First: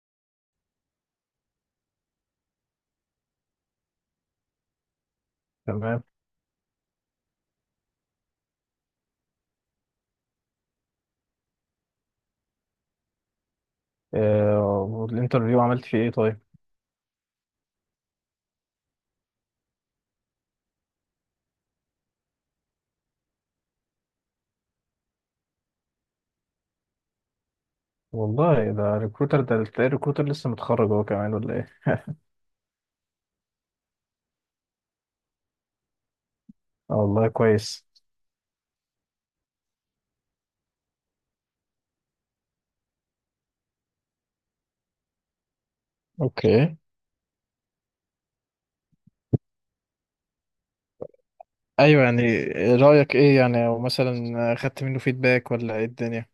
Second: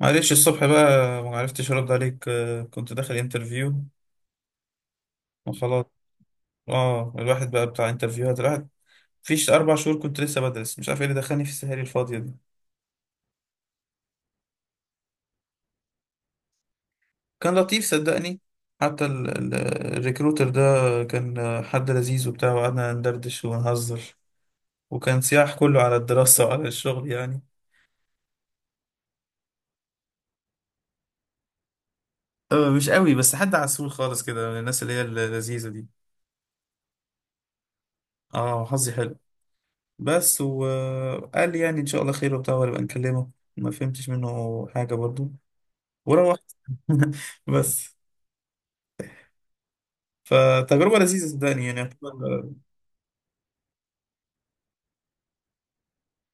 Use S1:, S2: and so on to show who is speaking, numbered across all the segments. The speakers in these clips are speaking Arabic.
S1: معلش الصبح بقى ما عرفتش ارد عليك، كنت داخل انترفيو وخلاص.
S2: تمام.
S1: اه، الواحد بقى بتاع انترفيوهات. الواحد فيش اربع شهور كنت لسه بدرس، مش عارف ايه اللي دخلني في السهاري الفاضيه دي.
S2: آه، والانترفيو عملت فيه ايه طيب؟
S1: كان لطيف صدقني. حتى الريكروتر ده كان حد لذيذ وبتاع، وقعدنا ندردش ونهزر. وكان سياح كله على الدراسه وعلى الشغل يعني.
S2: والله ده ريكروتر، ده تلاقي الريكروتر لسه متخرج هو كمان ولا ايه؟
S1: مش قوي، بس حد عسول خالص كده من الناس اللي هي اللذيذه دي.
S2: آه، والله كويس.
S1: اه، حظي حلو. بس وقال لي يعني ان شاء الله خير وبتاع وهبقى نكلمه. ما فهمتش منه حاجه برضو، وروحت.
S2: اوكي.
S1: بس، فتجربه لذيذه صدقني، يعني
S2: ايوه يعني. رأيك ايه يعني، او مثلا خدت منه فيدباك ولا ايه الدنيا؟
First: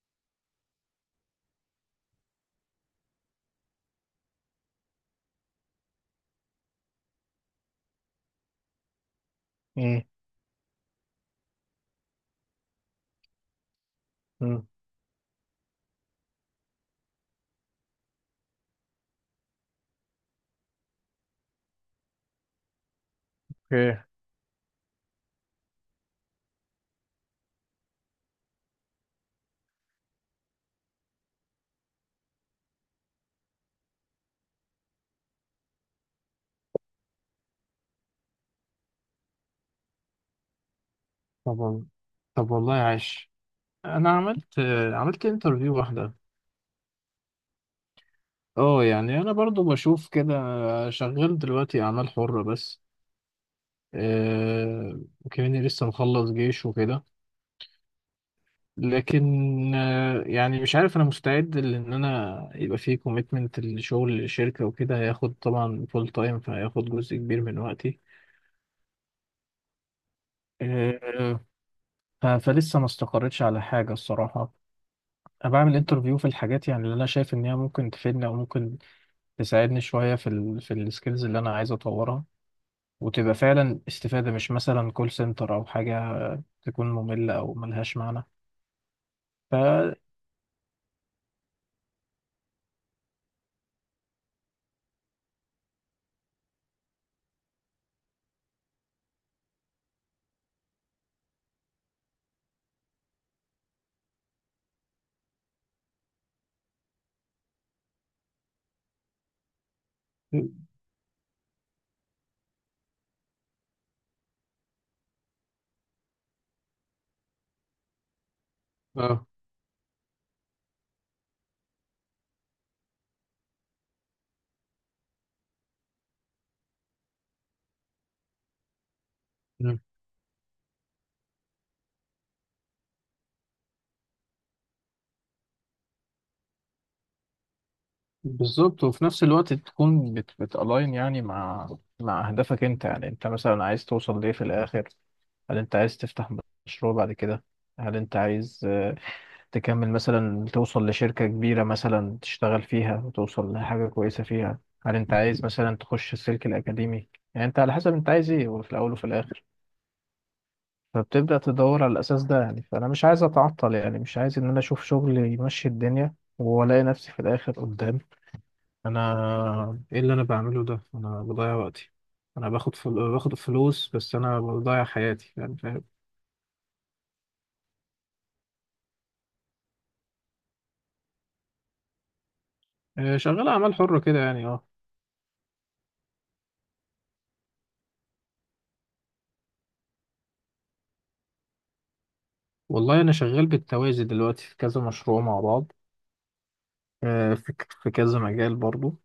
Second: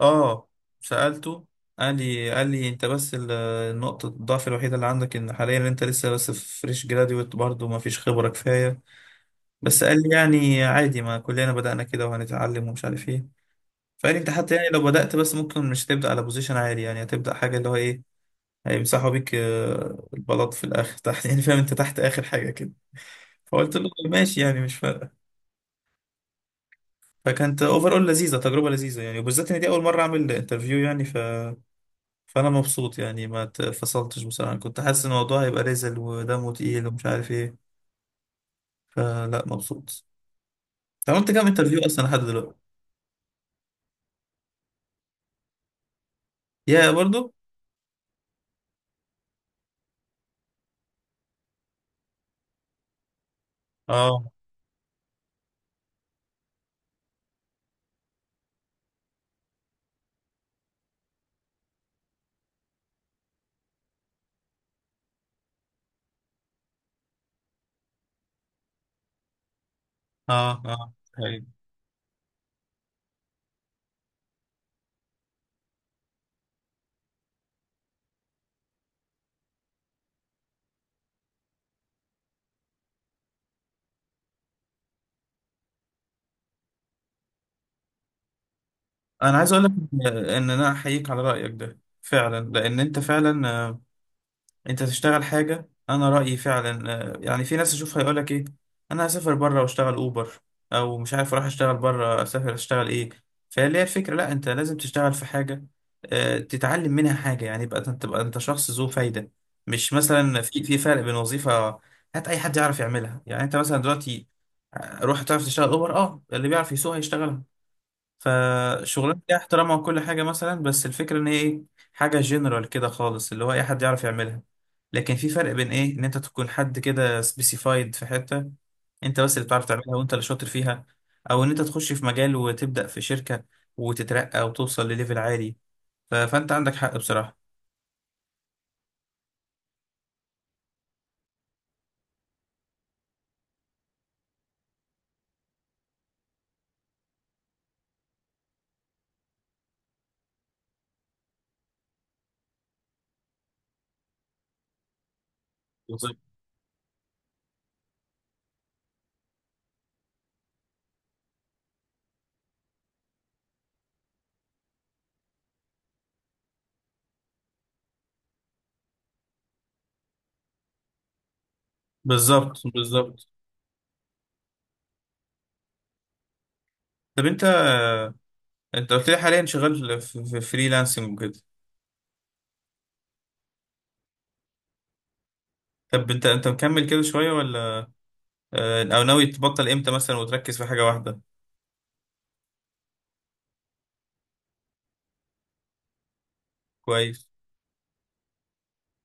S1: اه، سالته. قال لي انت بس النقطه الضعف الوحيده اللي عندك ان حاليا انت لسه بس فريش جراديويت برضو، ما فيش خبره كفايه. بس قال
S2: امم
S1: لي يعني عادي، ما كلنا بدانا كده وهنتعلم ومش عارف ايه. فقال لي انت حتى
S2: أمم،
S1: يعني لو بدات، بس ممكن مش هتبدا على بوزيشن عالي، يعني هتبدا حاجه اللي هو ايه، هيمسحوا بيك البلاط في الاخر تحت، يعني فاهم، انت تحت اخر حاجه كده. فقلت له
S2: اوكي.
S1: ماشي، يعني مش فارق. فكانت اوفر اول لذيذه، تجربه لذيذه يعني، وبالذات ان دي اول مره اعمل انترفيو يعني. فانا مبسوط يعني، ما اتفصلتش. بصراحه كنت حاسس ان الموضوع هيبقى رزل ودمه تقيل ومش عارف ايه. فلا، مبسوط. أنت عملت كام
S2: طب
S1: انترفيو
S2: وال-
S1: اصلا لحد
S2: طب
S1: دلوقتي؟
S2: والله عاش. انا عملت، عملت انترفيو واحده.
S1: يا برضو.
S2: اه يعني انا برضو بشوف كده. شغال دلوقتي اعمال حره بس.
S1: اه.
S2: وكمان لسه مخلص جيش وكده. لكن يعني مش عارف انا مستعد، لان انا يبقى فيه كوميتمنت لشغل الشركه وكده، هياخد طبعا فول تايم، فهياخد جزء كبير من وقتي.
S1: اه. اه.
S2: آه،
S1: أيوة.
S2: فلسه ما استقريتش على حاجه الصراحه. انا بعمل انترفيو في الحاجات يعني اللي انا شايف ان هي ممكن تفيدني، او ممكن تساعدني شويه في في السكيلز اللي انا عايز اطورها، وتبقى فعلا استفاده، مش مثلا كول سنتر او حاجه تكون ممله او ملهاش معنى.
S1: انا عايز
S2: ف
S1: اقول لك إن انا احييك على رايك ده فعلا، لان انت فعلا، انت تشتغل حاجة. انا رأيي فعلا، يعني في ناس اشوفها يقولك ايه: انا هسافر بره واشتغل اوبر، او مش عارف، اروح اشتغل بره، اسافر، اشتغل ايه. فاللي هي الفكرة، لا، انت لازم تشتغل في حاجة تتعلم منها حاجة، يعني يبقى انت تبقى انت شخص ذو فايدة. مش مثلا، في فرق بين وظيفة هات اي حد يعرف يعملها، يعني انت مثلا دلوقتي روح تعرف تشتغل اوبر. اه، اللي بيعرف يسوق هيشتغلها. فشغلانه
S2: اه
S1: ليها احترامها وكل حاجه مثلا، بس الفكره ان هي ايه، حاجه جنرال كده خالص اللي هو اي حد يعرف يعملها. لكن في فرق بين ايه، ان انت تكون حد كده سبيسيفايد في حته، انت بس اللي بتعرف تعملها وانت اللي شاطر فيها. او ان انت تخش في مجال وتبدا في شركه وتترقى وتوصل لليفل عالي. فانت عندك حق بصراحه.
S2: بالظبط. وفي نفس الوقت تكون بتالاين يعني مع، مع اهدافك انت. يعني انت مثلا عايز توصل ليه في الاخر؟ هل انت عايز تفتح مشروع بعد كده؟ هل انت عايز تكمل مثلا توصل لشركة كبيرة مثلا تشتغل فيها وتوصل لحاجة كويسة فيها؟ هل انت عايز مثلا تخش
S1: بالظبط،
S2: السلك الأكاديمي؟ يعني انت على حسب انت عايز ايه، وفي الأول وفي الآخر فبتبدأ تدور على الأساس ده. يعني فأنا مش عايز أتعطل، يعني مش عايز إن أنا أشوف شغل يمشي الدنيا وألاقي نفسي في الآخر قدام انا ايه اللي انا بعمله ده، انا بضيع وقتي. انا
S1: بالظبط،
S2: باخد
S1: بالظبط.
S2: باخد فلوس، بس انا بضيع حياتي يعني فاهم.
S1: طب انت، قلت لي حاليا شغال في فريلانسنج وكده؟
S2: شغال اعمال حرة كده يعني اه.
S1: طب انت، مكمل كده شويه، ولا او ناوي تبطل امتى مثلا وتركز في حاجه واحده؟
S2: والله انا شغال بالتوازي دلوقتي في كذا مشروع مع بعض.
S1: كويس.
S2: في كذا مجال برضو.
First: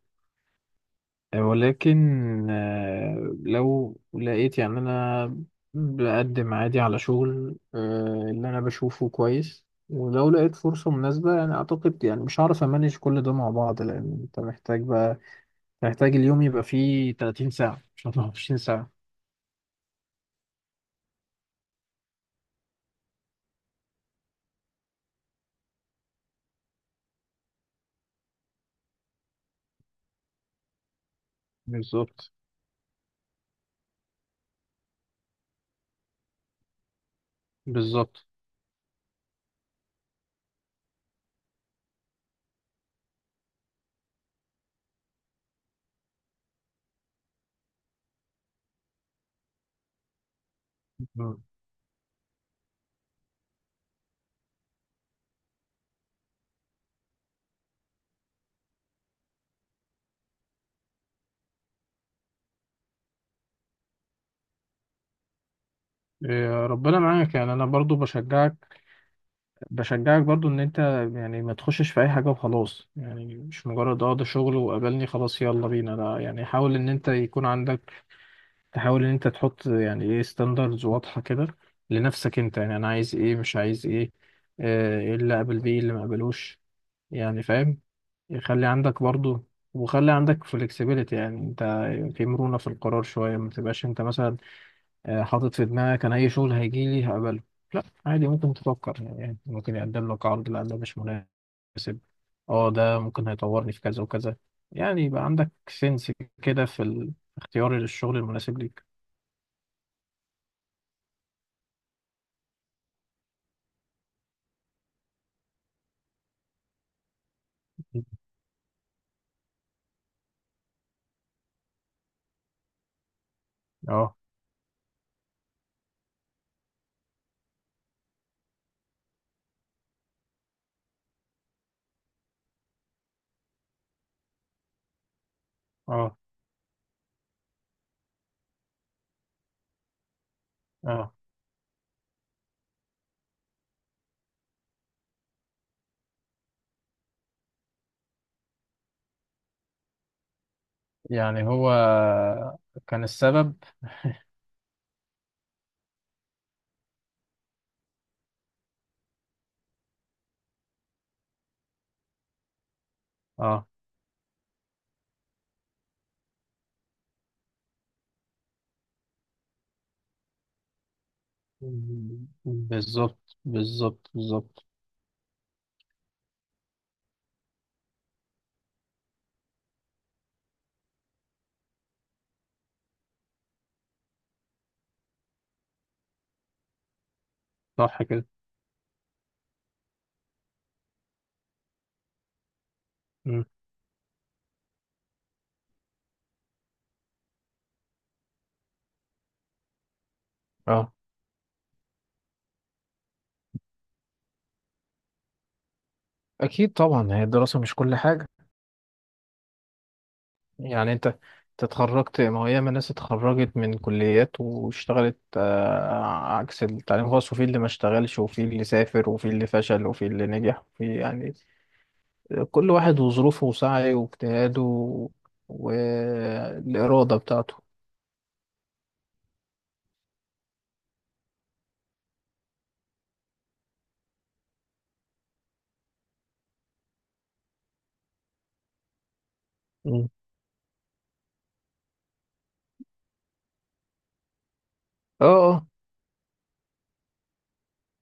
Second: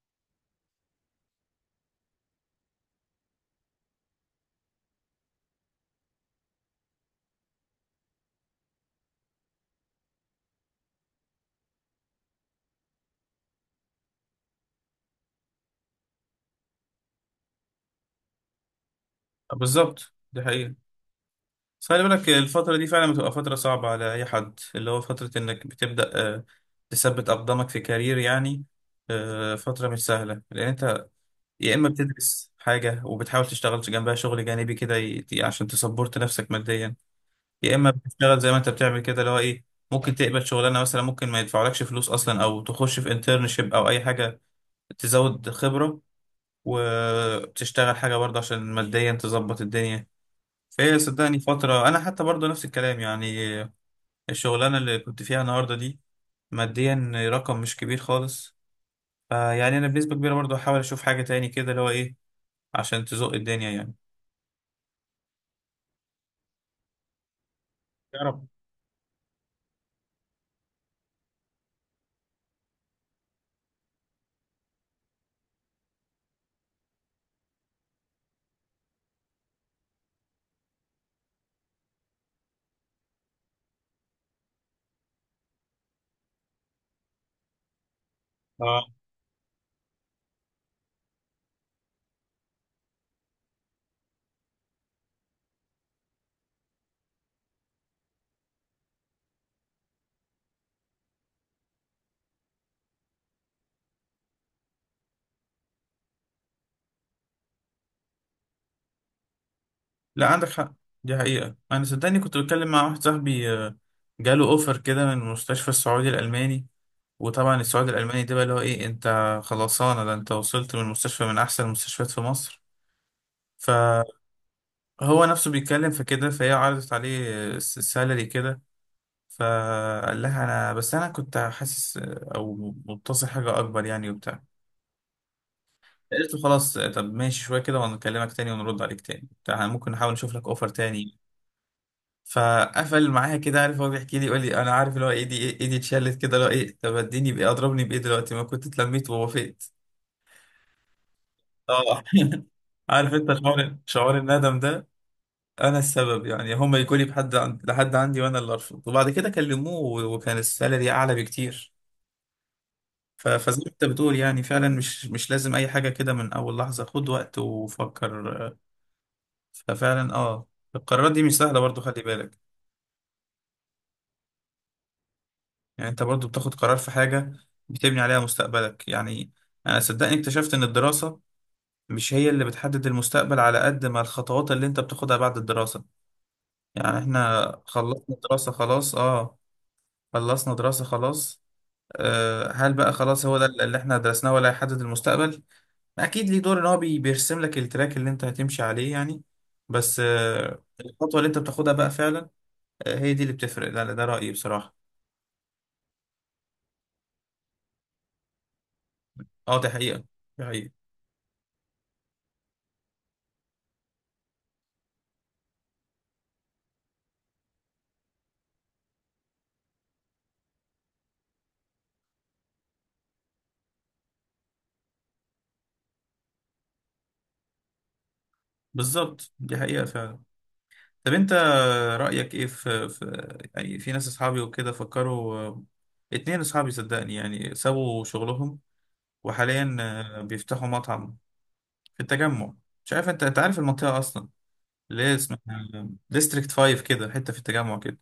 S2: ولكن لو لقيت يعني انا بقدم عادي على شغل، اللي انا بشوفه كويس. ولو لقيت فرصة مناسبة يعني اعتقد يعني مش هعرف امانج كل ده مع بعض، لان انت محتاج بقى، هيحتاج اليوم يبقى فيه 30 ساعة مش 24 ساعة.
S1: بالظبط، دي حقيقة. بس خلي بالك، الفترة دي فعلا بتبقى فترة صعبة على أي حد، اللي هو فترة إنك بتبدأ آه، تثبت أقدامك في كارير يعني. فترة مش سهلة، لأن أنت يا إما
S2: بالظبط
S1: بتدرس حاجة وبتحاول تشتغل جنبها شغل جانبي كده عشان تسبورت نفسك ماديا. يا إما
S2: بالظبط.
S1: بتشتغل زي ما أنت بتعمل كده، اللي هو إيه، ممكن تقبل شغلانة مثلا ممكن ما يدفعولكش فلوس أصلا، أو تخش في انترنشيب أو أي حاجة تزود خبرة، وتشتغل حاجة برضه عشان ماديا تظبط الدنيا. ايه، صدقني فترة، انا حتى برضو نفس الكلام يعني. الشغلانة اللي كنت فيها النهاردة دي ماديا رقم مش كبير خالص. فيعني انا بنسبة كبيرة برضو هحاول اشوف حاجة تاني كده، اللي هو ايه، عشان تزق الدنيا يعني.
S2: إيه، ربنا معاك يعني. انا برضو
S1: يا رب.
S2: بشجعك، بشجعك برضو ان انت يعني ما تخشش في اي حاجة وخلاص. يعني مش مجرد اه ده شغل وقابلني خلاص يلا بينا، لا. يعني حاول ان انت يكون عندك، تحاول ان انت تحط يعني ايه ستاندردز واضحة كده لنفسك انت. يعني انا عايز ايه، مش عايز ايه، ايه اللي اقبل بيه، إيه اللي ما اقبلوش. يعني فاهم، يخلي
S1: اه،
S2: عندك برضو. وخلي عندك flexibility، يعني انت في مرونة في القرار شوية. ما تبقاش انت مثلا حاطط في دماغك انا اي شغل هيجي لي هقبله. لا، عادي ممكن تفكر. يعني ممكن يقدم لك عرض، لا ده مش مناسب. اه ده ممكن هيطورني في كذا وكذا. يعني يبقى عندك سنس كده في اختيار الشغل المناسب ليك.
S1: لا عندك حق. دي حقيقة. انا صدقني كنت بتكلم مع واحد صاحبي، جاله اوفر كده من المستشفى السعودي الالماني. وطبعا السعودي الالماني ده بقى اللي هو ايه، انت خلصانة، ده انت وصلت من مستشفى من احسن المستشفيات في مصر.
S2: اه.
S1: هو نفسه بيتكلم في كده، فهي عرضت عليه السالري كده. فقال لها انا كنت حاسس، او متصل حاجه اكبر يعني، وبتاع.
S2: اه.
S1: قلت له خلاص، طب ماشي شويه كده وهنكلمك تاني ونرد عليك تاني بتاع، إحنا ممكن نحاول نشوف لك اوفر
S2: اه
S1: تاني. فقفل معايا كده، عارف، هو بيحكي لي يقول لي انا عارف اللي هو، ايدي اتشلت كده، اللي هو ايه، طب اديني بايه اضربني بايه دلوقتي، ما كنت اتلميت ووافقت.
S2: يعني هو
S1: اه.
S2: كان
S1: عارف انت،
S2: السبب.
S1: شعور الندم ده. انا السبب يعني، هم يجوا لي لحد عندي وانا اللي ارفض، وبعد كده كلموه وكان السالري اعلى بكتير. فزي
S2: اه
S1: ما انت بتقول يعني، فعلا مش لازم اي حاجه كده من اول لحظه، خد وقت وفكر. ففعلا اه، القرارات دي مش سهله برضو، خلي بالك.
S2: بالظبط بالظبط بالظبط.
S1: يعني انت برضو بتاخد قرار في حاجه بتبني عليها مستقبلك يعني. انا صدقني اكتشفت ان الدراسه مش هي اللي بتحدد المستقبل، على قد ما الخطوات اللي انت بتاخدها بعد الدراسه. يعني احنا
S2: صح كده.
S1: خلصنا دراسه خلاص. هل بقى خلاص هو ده اللي احنا درسناه، ولا هيحدد المستقبل؟ اكيد ليه دور، ان هو بيرسم لك التراك اللي انت هتمشي عليه يعني. بس
S2: اه
S1: الخطوة اللي انت بتاخدها بقى فعلا هي دي اللي بتفرق. ده رأيي بصراحة.
S2: اكيد طبعا، هي الدراسه مش كل حاجه.
S1: اه، دي حقيقة. دي حقيقة.
S2: يعني انت تتخرجت، ما هي ياما ناس اتخرجت من كليات واشتغلت عكس التعليم الخاص. وفي اللي ما اشتغلش، وفي اللي سافر، وفي اللي فشل، وفي اللي نجح، وفي يعني كل واحد وظروفه وسعيه واجتهاده والاراده بتاعته.
S1: بالظبط، دي حقيقة فعلا. طب انت، رأيك ايه في يعني في ناس اصحابي وكده فكروا، اتنين اصحابي صدقني يعني سابوا شغلهم، وحاليا
S2: مم.
S1: بيفتحوا مطعم في التجمع. مش عارف انت، انت عارف المنطقة اصلا؟ ليه اسمها
S2: اه
S1: ديستريكت 5 كده، حتة في التجمع كده.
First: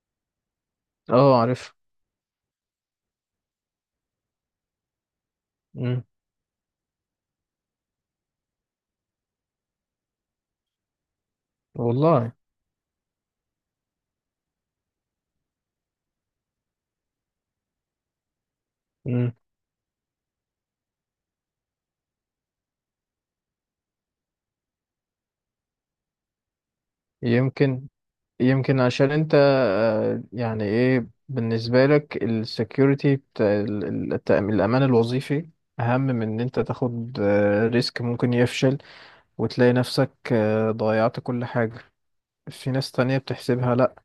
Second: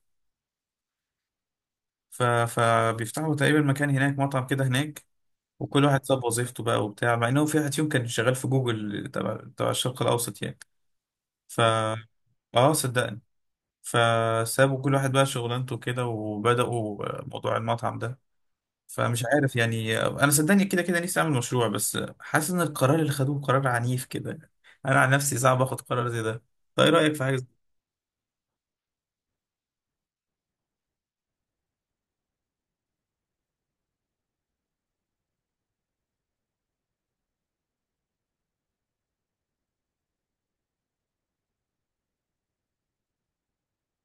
S2: اه. اه عارف.
S1: فبيفتحوا تقريبا مكان هناك، مطعم كده هناك. وكل
S2: مم.
S1: واحد ساب وظيفته بقى وبتاع، مع انه في واحد فيهم كان شغال في جوجل تبع الشرق الاوسط يعني. ف
S2: والله.
S1: اه صدقني، فسابوا كل واحد بقى شغلانته كده، وبدأوا موضوع المطعم ده. فمش
S2: مم.
S1: عارف يعني، انا صدقني كده كده نفسي اعمل مشروع، بس حاسس ان القرار اللي خدوه قرار عنيف كده. انا عن نفسي صعب اخد قرار زي ده. طيب ايه رأيك في حاجة
S2: يمكن، يمكن عشان انت يعني ايه بالنسبة لك السكيورتي بتاع الأمان الوظيفي أهم من إن أنت تاخد ريسك ممكن يفشل وتلاقي نفسك ضيعت كل حاجة. في ناس تانية بتحسبها لأ،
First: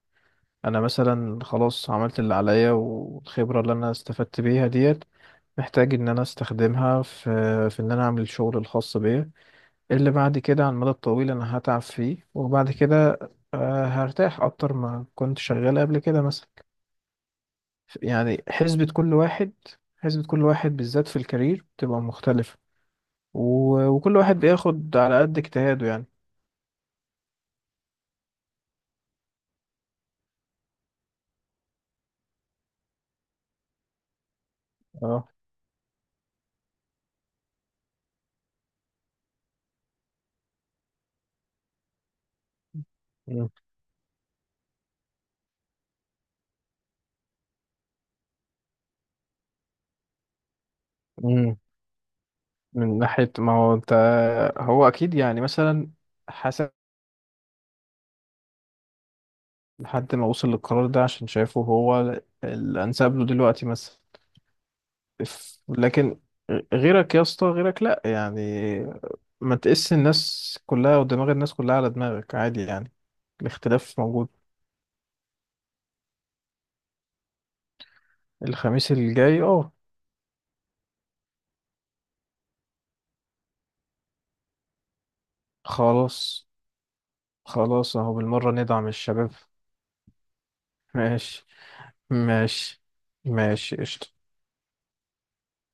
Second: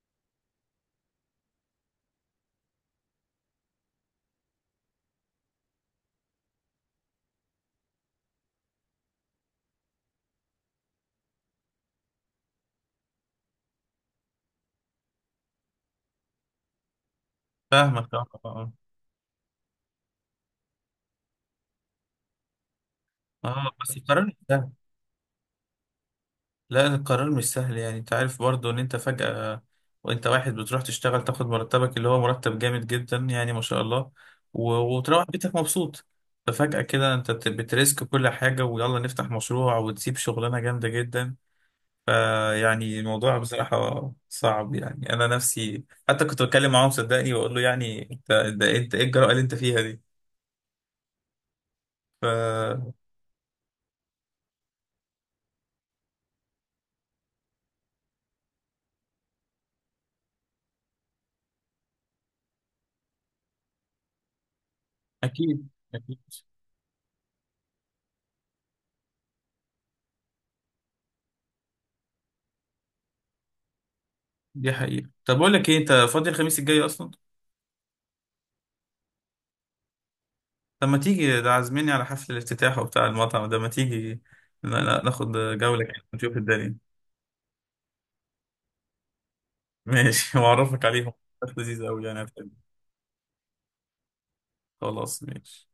S2: أنا مثلا خلاص عملت اللي عليا، والخبرة اللي أنا استفدت بيها ديت محتاج إن أنا أستخدمها في، في إن أنا أعمل الشغل الخاص بيا اللي بعد كده على المدى الطويل انا هتعب فيه، وبعد كده هرتاح اكتر ما كنت شغال قبل كده مثلا.
S1: فاهمك، اه،
S2: يعني
S1: آه.
S2: حسبة كل واحد، حسبة كل واحد بالذات في الكارير بتبقى مختلفة.
S1: اه
S2: و...
S1: بس
S2: وكل
S1: القرار،
S2: واحد بياخد على قد اجتهاده يعني.
S1: لا، القرار مش سهل يعني، انت عارف برضو ان انت فجأة، وانت واحد بتروح تشتغل تاخد مرتبك، اللي هو مرتب جامد جدا يعني، ما شاء الله. و... وتروح
S2: اه.
S1: بيتك مبسوط. ففجأة كده انت بتريسك كل حاجة، ويلا نفتح مشروع وتسيب شغلانة جامدة جدا. فيعني الموضوع
S2: مم.
S1: بصراحة صعب يعني، انا نفسي حتى كنت بتكلم معاهم، صدقني، واقول له يعني، انت ده انت، ايه الجرأة اللي انت فيها دي؟
S2: مم.
S1: فأكيد.
S2: من ناحية ما هو انت، هو اكيد يعني مثلا حسب لحد ما وصل للقرار ده عشان شايفه هو الانسب له دلوقتي مثلا.
S1: أكيد.
S2: لكن غيرك يا اسطى غيرك لا، يعني ما تقيس الناس كلها ودماغ الناس كلها على دماغك. عادي يعني، الاختلاف موجود.
S1: دي حقيقة. طب أقول لك إيه، أنت فاضي الخميس الجاي أصلا؟
S2: الخميس الجاي اه.
S1: طب ما تيجي، ده عازميني على حفل الافتتاح وبتاع المطعم ده. ما تيجي ناخد جولة كده، نشوف
S2: خلاص،
S1: الدنيا.
S2: خلاص اهو بالمرة ندعم الشباب.
S1: ماشي. وأعرفك عليهم،
S2: ماشي.
S1: ناس لذيذة أوي يعني، هتحب.
S2: ماشي. ماشي قشطة.
S1: خلاص، ماشي.